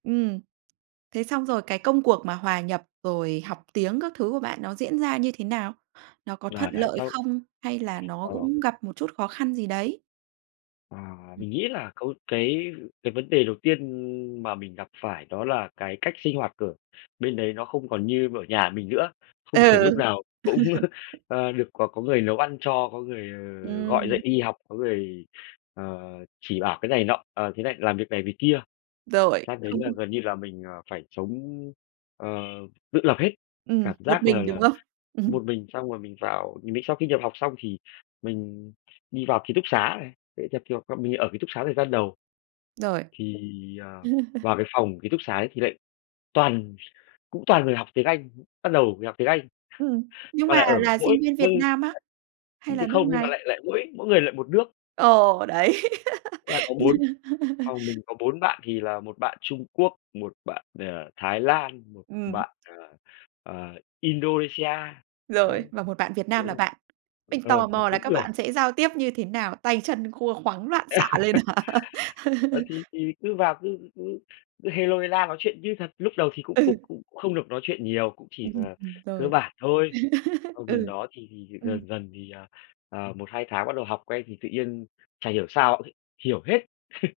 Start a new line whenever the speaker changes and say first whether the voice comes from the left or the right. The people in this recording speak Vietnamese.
right: Ừm. Thế xong rồi cái công cuộc mà hòa nhập, rồi học tiếng các thứ của bạn nó diễn ra như thế nào? Nó có thuận
left: Là đấy,
right: lợi
left: sau
right: không, hay là nó
left: Ờ.
right: cũng gặp một chút khó khăn gì đấy?
left: Ờ,
right: Ừm.
left: mình nghĩ là có một cái cái vấn đề đầu tiên mà mình gặp phải đó là cái cách sinh hoạt của bên đấy nó không còn như ở nhà mình nữa. Không thể lúc
right: Ừ.
left: nào cũng, à, được có có người nấu ăn cho, có người, ờ, gọi dậy
right: Ừm.
left: đi học, có người, ờ, chỉ bảo cái này nọ, ờ, thế này làm việc này, việc kia.
right: Rồi,
left: Sang đấy
right: không
left: là gần như là mình, ờ, phải sống, ờ, tự lập hết.
right: Ừm,
left: Cảm
right: một
left: giác là
right: mình, đúng
left: là
right: không? Ừm.
left: một mình, xong rồi mình vào nh mình sau khi nhập học xong thì mình đi vào ký túc xá này, đấy, theo kiểu, bọn mình ở ký túc xá thời gian đầu.
right: Rồi.
left: Thì, ờ, vào cái phòng ký túc xá ấy thì lại toàn cũng toàn người học tiếng Anh. Bắt đầu mình học tiếng Anh,
right: Ừm, nhưng
left: mà
right: mà
left: lại ở
right: là
left: mỗi
right: sinh viên Việt
left: nơi
right: Nam á?
left: [unintelligible]
right: Hay là
left: nhưng
right: nước
left: không, nhưng mà
right: ngoài?
left: lại lại mỗi mỗi người lại một nước.
right: Ồ! Đấy.
left: Là có 4, phòng mình có 4 bạn, thì là 1 bạn Trung Quốc, 1 bạn, ờ, Thái Lan, 1
right: Ừm.
left: bạn, à, à, Indonesia. Ấy,
right: Rồi, và 1 bạn Việt Nam
left: đúng
right: là
left: rồi.
right: bạn. Mình
left: Ờ,
right: tò
left: phòng
right: mò là
left: 4
right: các
left: người.
right: bạn sẽ giao tiếp như thế nào? Tay chân khua khoắng loạn xạ lên hả?
left: Ờ, thì thì cứ vào cứ cứ cứ hê lô, hê la nói chuyện như thật, lúc đầu thì cũng cũng
right: Ừ.
left: cũng không được nói chuyện nhiều, cũng chỉ là
right: Ừm,
left: cơ
right: rồi.
left: bản thôi. Xong gần
right: Ừ.
left: đó thì dần
right: Ừm.
left: dần thì, à, à, 1-2 tháng bắt đầu học quen, thì tự nhiên chả hiểu sao, ôi, hiểu hết.